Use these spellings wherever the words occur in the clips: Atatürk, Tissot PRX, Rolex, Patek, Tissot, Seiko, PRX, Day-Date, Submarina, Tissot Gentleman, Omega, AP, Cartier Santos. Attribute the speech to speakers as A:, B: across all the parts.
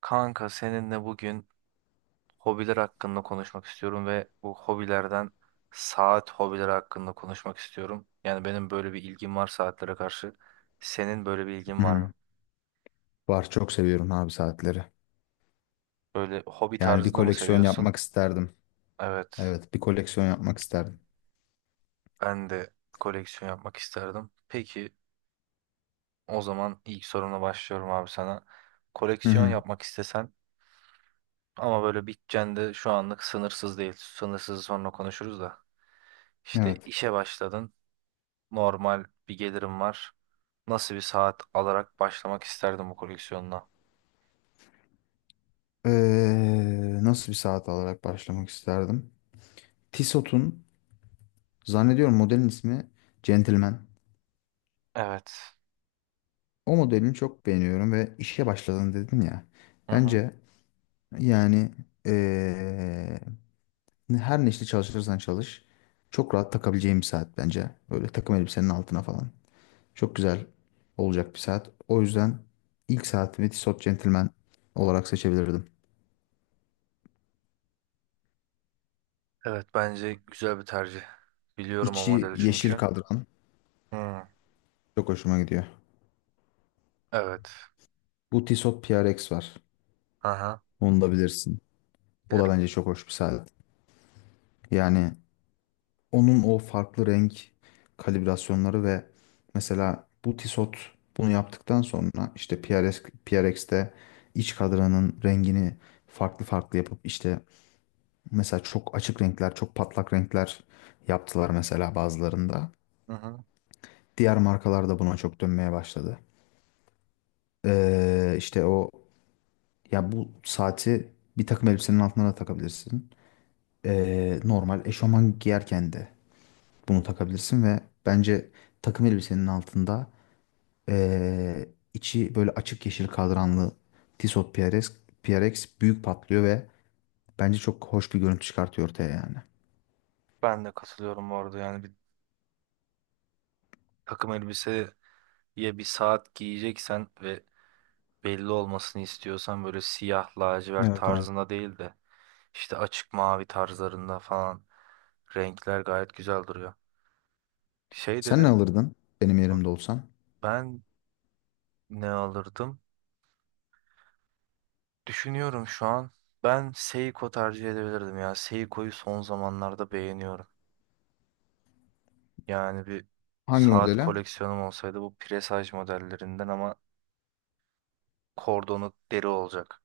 A: Kanka seninle bugün hobiler hakkında konuşmak istiyorum ve bu hobilerden saat hobileri hakkında konuşmak istiyorum. Yani benim böyle bir ilgim var saatlere karşı. Senin böyle bir ilgin
B: Hı
A: var
B: hı.
A: mı?
B: Var çok seviyorum abi saatleri.
A: Böyle hobi
B: Yani bir
A: tarzında mı
B: koleksiyon yapmak
A: seviyorsun?
B: isterdim.
A: Evet,
B: Evet bir koleksiyon yapmak isterdim.
A: ben de koleksiyon yapmak isterdim. Peki o zaman ilk sorumla başlıyorum abi sana.
B: Hı
A: Koleksiyon
B: hı.
A: yapmak istesen ama böyle bütçen de şu anlık sınırsız değil. Sınırsız sonra konuşuruz da. İşte
B: Evet.
A: işe başladın. Normal bir gelirim var. Nasıl bir saat alarak başlamak isterdim bu koleksiyonuna?
B: Nasıl bir saat alarak başlamak isterdim? Tissot'un zannediyorum modelin ismi Gentleman.
A: Evet.
B: O modelini çok beğeniyorum ve işe başladın dedin ya.
A: Hı hı.
B: Bence yani ee, her ne işte çalışırsan çalış çok rahat takabileceğim bir saat bence. Böyle takım elbisenin altına falan. Çok güzel olacak bir saat. O yüzden ilk saatimi Tissot Gentleman olarak seçebilirdim.
A: Evet bence güzel bir tercih. Biliyorum o
B: İçi
A: modeli
B: yeşil
A: çünkü.
B: kadran
A: Hmm.
B: çok hoşuma gidiyor.
A: Evet.
B: Bu Tissot PRX var.
A: Aha,
B: Onu da bilirsin. O da
A: bilirim.
B: bence çok hoş bir saat. Yani onun o farklı renk kalibrasyonları ve mesela bu Tissot bunu yaptıktan sonra işte PRX, PRX'te iç kadranın rengini farklı farklı yapıp işte mesela çok açık renkler, çok patlak renkler yaptılar mesela bazılarında.
A: Hı hı.
B: Diğer markalar da buna çok dönmeye başladı. İşte o ya bu saati bir takım elbisenin altına da takabilirsin. Normal eşofman giyerken de bunu takabilirsin ve bence takım elbisenin altında içi böyle açık yeşil kadranlı Tissot PRX, PRX büyük patlıyor ve bence çok hoş bir görüntü çıkartıyor ortaya yani.
A: Ben de katılıyorum bu arada. Yani bir takım elbiseye bir saat giyeceksen ve belli olmasını istiyorsan böyle siyah lacivert
B: Evet abi.
A: tarzında değil de işte açık mavi tarzlarında falan renkler gayet güzel duruyor. Şey
B: Sen ne
A: dedin.
B: alırdın benim
A: Bak,
B: yerimde olsan?
A: Ben ne alırdım? Düşünüyorum şu an. Ben Seiko tercih edebilirdim ya. Seiko'yu son zamanlarda beğeniyorum. Yani bir
B: Hangi
A: saat
B: modele?
A: koleksiyonum olsaydı bu presaj modellerinden ama kordonu deri olacak.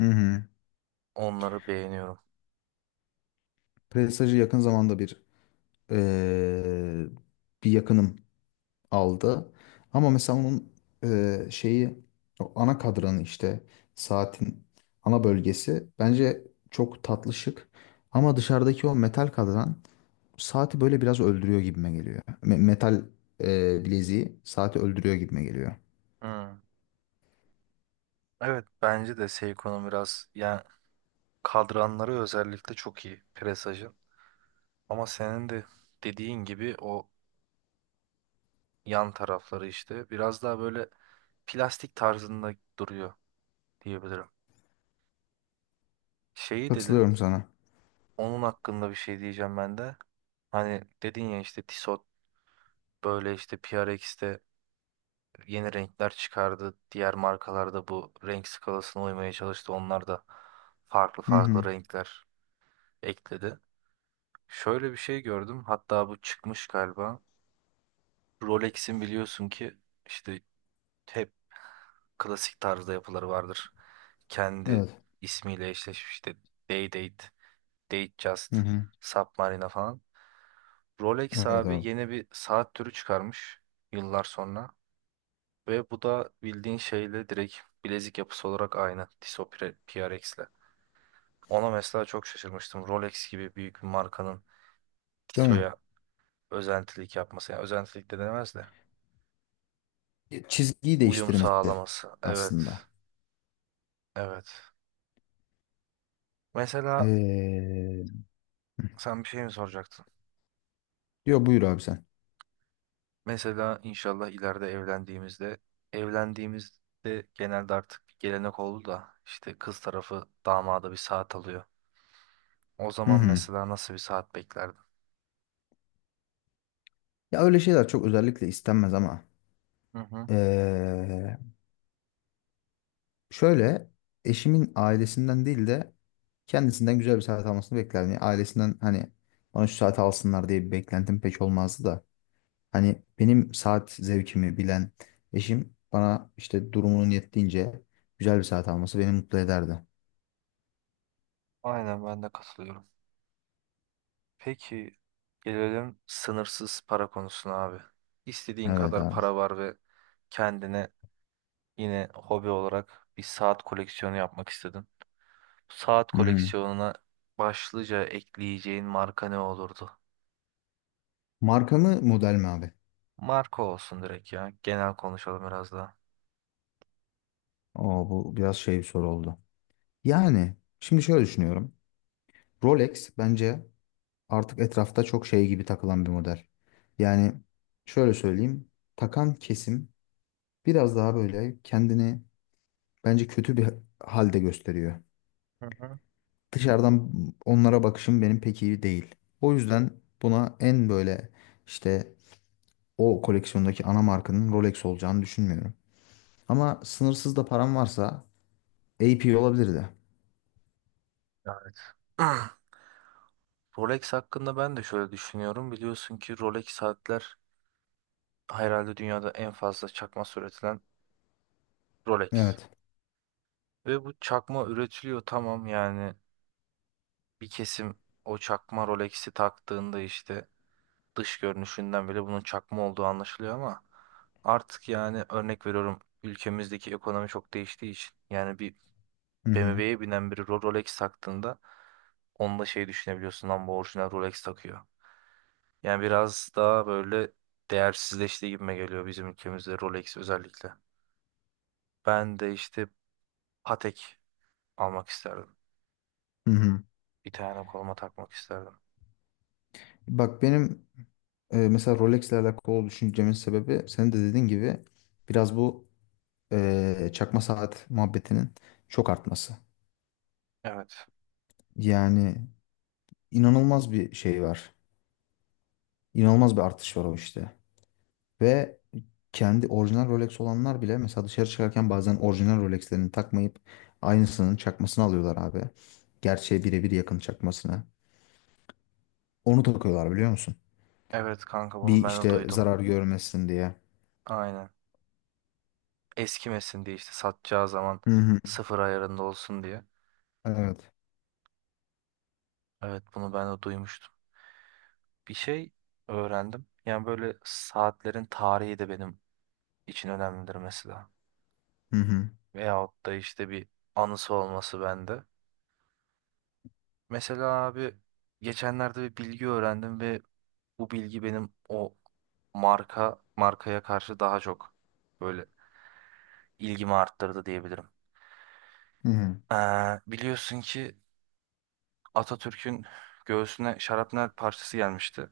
B: Hı hı.
A: Onları beğeniyorum.
B: Prestige'i yakın zamanda eee, bir yakınım aldı. Ama mesela onun şeyi o ana kadranı işte saatin ana bölgesi bence çok tatlı şık. Ama dışarıdaki o metal kadran saati böyle biraz öldürüyor gibime geliyor. Metal bileziği saati öldürüyor gibime geliyor.
A: Hmm. Evet bence de Seiko'nun biraz yani kadranları özellikle çok iyi presajın. Ama senin de dediğin gibi o yan tarafları işte biraz daha böyle plastik tarzında duruyor diyebilirim. Şeyi dedin.
B: Katılıyorum sana.
A: Onun hakkında bir şey diyeceğim ben de. Hani dedin ya işte Tissot böyle işte PRX'te yeni renkler çıkardı. Diğer markalarda bu renk skalasına uymaya çalıştı. Onlar da farklı
B: Hı
A: farklı
B: hı.
A: renkler ekledi. Şöyle bir şey gördüm. Hatta bu çıkmış galiba. Rolex'in biliyorsun ki işte hep klasik tarzda yapıları vardır. Kendi
B: Evet.
A: ismiyle eşleşmiş işte Day-Date,
B: Hı
A: Just,
B: hı.
A: Submarina falan. Rolex
B: Evet
A: abi
B: abi.
A: yeni bir saat türü çıkarmış yıllar sonra. Ve bu da bildiğin şeyle direkt bilezik yapısı olarak aynı Tissot PRX'le. Ona mesela çok şaşırmıştım. Rolex gibi büyük bir markanın
B: Değil mi?
A: Tissot'a özentilik yapması. Yani özentilik de denemez de.
B: Çizgiyi
A: Uyum
B: değiştirmesi
A: sağlaması.
B: aslında.
A: Evet. Evet. Mesela
B: Eee,
A: sen bir şey mi soracaktın?
B: Yo, buyur abi sen.
A: Mesela inşallah ileride evlendiğimizde genelde artık bir gelenek oldu da işte kız tarafı damada bir saat alıyor. O
B: Hı
A: zaman
B: hı.
A: mesela nasıl bir saat beklerdin?
B: Ya öyle şeyler çok özellikle istenmez ama
A: Hı hı.
B: eee, şöyle eşimin ailesinden değil de kendisinden güzel bir saat almasını beklerdim. Yani ailesinden hani bana şu saati alsınlar diye bir beklentim pek olmazdı da. Hani benim saat zevkimi bilen eşim bana işte durumunun yettiğince güzel bir saat alması beni mutlu ederdi.
A: Aynen ben de katılıyorum. Peki gelelim sınırsız para konusuna abi. İstediğin
B: Evet
A: kadar
B: abi.
A: para var ve kendine yine hobi olarak bir saat koleksiyonu yapmak istedin. Saat
B: Hı hı.
A: koleksiyonuna başlıca ekleyeceğin marka ne olurdu?
B: Marka mı model mi abi?
A: Marka olsun direkt ya. Genel konuşalım biraz daha.
B: Oo, bu biraz şey bir soru oldu. Yani şimdi şöyle düşünüyorum. Rolex bence artık etrafta çok şey gibi takılan bir model. Yani şöyle söyleyeyim, takan kesim biraz daha böyle kendini bence kötü bir halde gösteriyor.
A: Hı hı.
B: Dışarıdan onlara bakışım benim pek iyi değil. O yüzden buna en böyle işte o koleksiyondaki ana markanın Rolex olacağını düşünmüyorum. Ama sınırsız da param varsa AP olabilirdi.
A: Evet. Rolex hakkında ben de şöyle düşünüyorum. Biliyorsun ki Rolex saatler herhalde dünyada en fazla çakma üretilen Rolex.
B: Evet.
A: Ve bu çakma üretiliyor tamam yani bir kesim o çakma Rolex'i taktığında işte dış görünüşünden bile bunun çakma olduğu anlaşılıyor ama artık yani örnek veriyorum ülkemizdeki ekonomi çok değiştiği için yani bir
B: Hı hı.
A: BMW'ye binen biri Rolex taktığında onunla şey düşünebiliyorsun lan bu orijinal Rolex takıyor. Yani biraz daha böyle değersizleştiği gibime geliyor bizim ülkemizde Rolex özellikle. Ben de işte Patek almak isterdim.
B: Hı hı.
A: Bir tane koluma takmak isterdim.
B: Bak benim mesela Rolex'le alakalı düşüncemin sebebi sen de dediğin gibi biraz bu çakma saat muhabbetinin çok artması.
A: Evet.
B: Yani inanılmaz bir şey var. İnanılmaz bir artış var o işte. Ve kendi orijinal Rolex olanlar bile mesela dışarı çıkarken bazen orijinal Rolex'lerini takmayıp aynısının çakmasını alıyorlar abi. Gerçeğe birebir yakın çakmasını. Onu takıyorlar biliyor musun?
A: Evet kanka bunu
B: Bir
A: ben de
B: işte
A: duydum.
B: zarar görmesin diye.
A: Aynen. Eskimesin diye işte satacağı zaman
B: Hı hı.
A: sıfır ayarında olsun diye.
B: Evet.
A: Evet bunu ben de duymuştum. Bir şey öğrendim. Yani böyle saatlerin tarihi de benim için önemlidir mesela.
B: Hı hı.
A: Veyahut da işte bir anısı olması bende. Mesela abi geçenlerde bir bilgi öğrendim ve bu bilgi benim o marka markaya karşı daha çok böyle ilgimi arttırdı diyebilirim.
B: Hı hı.
A: Biliyorsun ki Atatürk'ün göğsüne şarapnel parçası gelmişti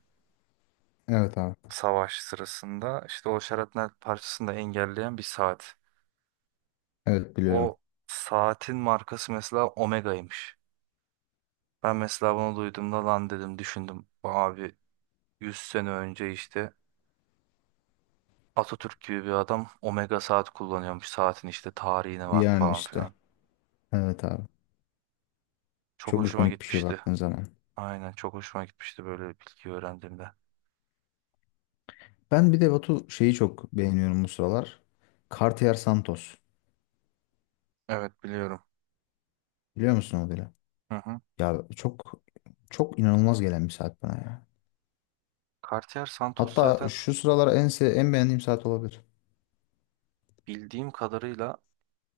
B: Evet abi.
A: savaş sırasında. İşte o şarapnel parçasını da engelleyen bir saat.
B: Evet biliyorum.
A: O saatin markası mesela Omega'ymış. Ben mesela bunu duyduğumda lan dedim düşündüm. Abi 100 sene önce işte Atatürk gibi bir adam Omega saat kullanıyormuş. Saatin işte tarihine bak
B: Yani
A: falan
B: işte.
A: filan.
B: Evet abi.
A: Çok
B: Çok
A: hoşuma
B: ikonik bir şey
A: gitmişti.
B: baktığın zaman.
A: Aynen çok hoşuma gitmişti böyle bir bilgi öğrendiğimde.
B: Ben bir de Batu şeyi çok beğeniyorum bu sıralar. Cartier Santos.
A: Evet biliyorum.
B: Biliyor musun modeli?
A: Hı hı.
B: Ya çok çok inanılmaz gelen bir saat bana ya.
A: Cartier Santos
B: Hatta
A: zaten
B: şu sıralar en beğendiğim saat olabilir.
A: bildiğim kadarıyla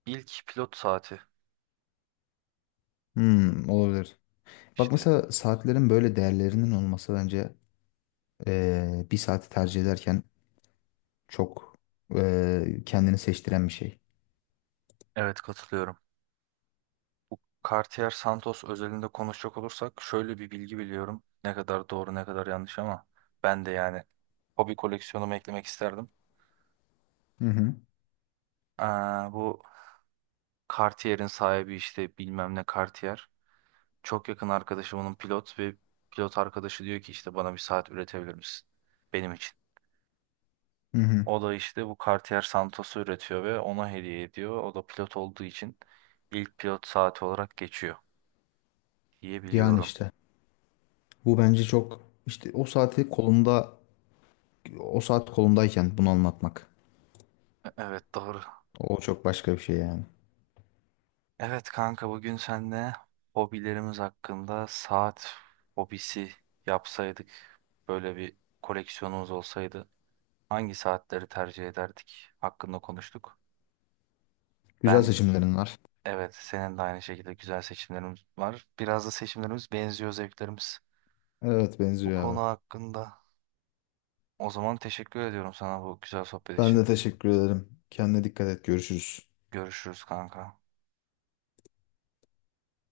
A: ilk pilot saati
B: Hmm, olabilir. Bak
A: işte
B: mesela saatlerin böyle değerlerinin olması bence bir saati tercih ederken çok kendini seçtiren bir şey.
A: evet katılıyorum. Cartier Santos özelinde konuşacak olursak şöyle bir bilgi biliyorum. Ne kadar doğru ne kadar yanlış ama ben de yani hobi koleksiyonumu eklemek isterdim.
B: Hı hı.
A: Aa, bu Cartier'in sahibi işte bilmem ne Cartier. Çok yakın arkadaşımın pilot ve pilot arkadaşı diyor ki işte bana bir saat üretebilir misin? Benim için.
B: Hı hı.
A: O da işte bu Cartier Santos'u üretiyor ve ona hediye ediyor. O da pilot olduğu için ilk pilot saati olarak geçiyor.
B: Yani
A: Diyebiliyorum.
B: işte bu bence çok işte o saat kolumdayken bunu anlatmak.
A: Evet doğru.
B: O çok başka bir şey yani.
A: Evet kanka bugün seninle hobilerimiz hakkında saat hobisi yapsaydık böyle bir koleksiyonumuz olsaydı hangi saatleri tercih ederdik hakkında konuştuk.
B: Güzel
A: Ben
B: seçimlerin var.
A: evet senin de aynı şekilde güzel seçimlerimiz var. Biraz da seçimlerimiz benziyor zevklerimiz
B: Evet
A: bu
B: benziyor
A: konu
B: abi.
A: hakkında. O zaman teşekkür ediyorum sana bu güzel sohbet
B: Ben
A: için.
B: de teşekkür ederim. Kendine dikkat et. Görüşürüz.
A: Görüşürüz kanka.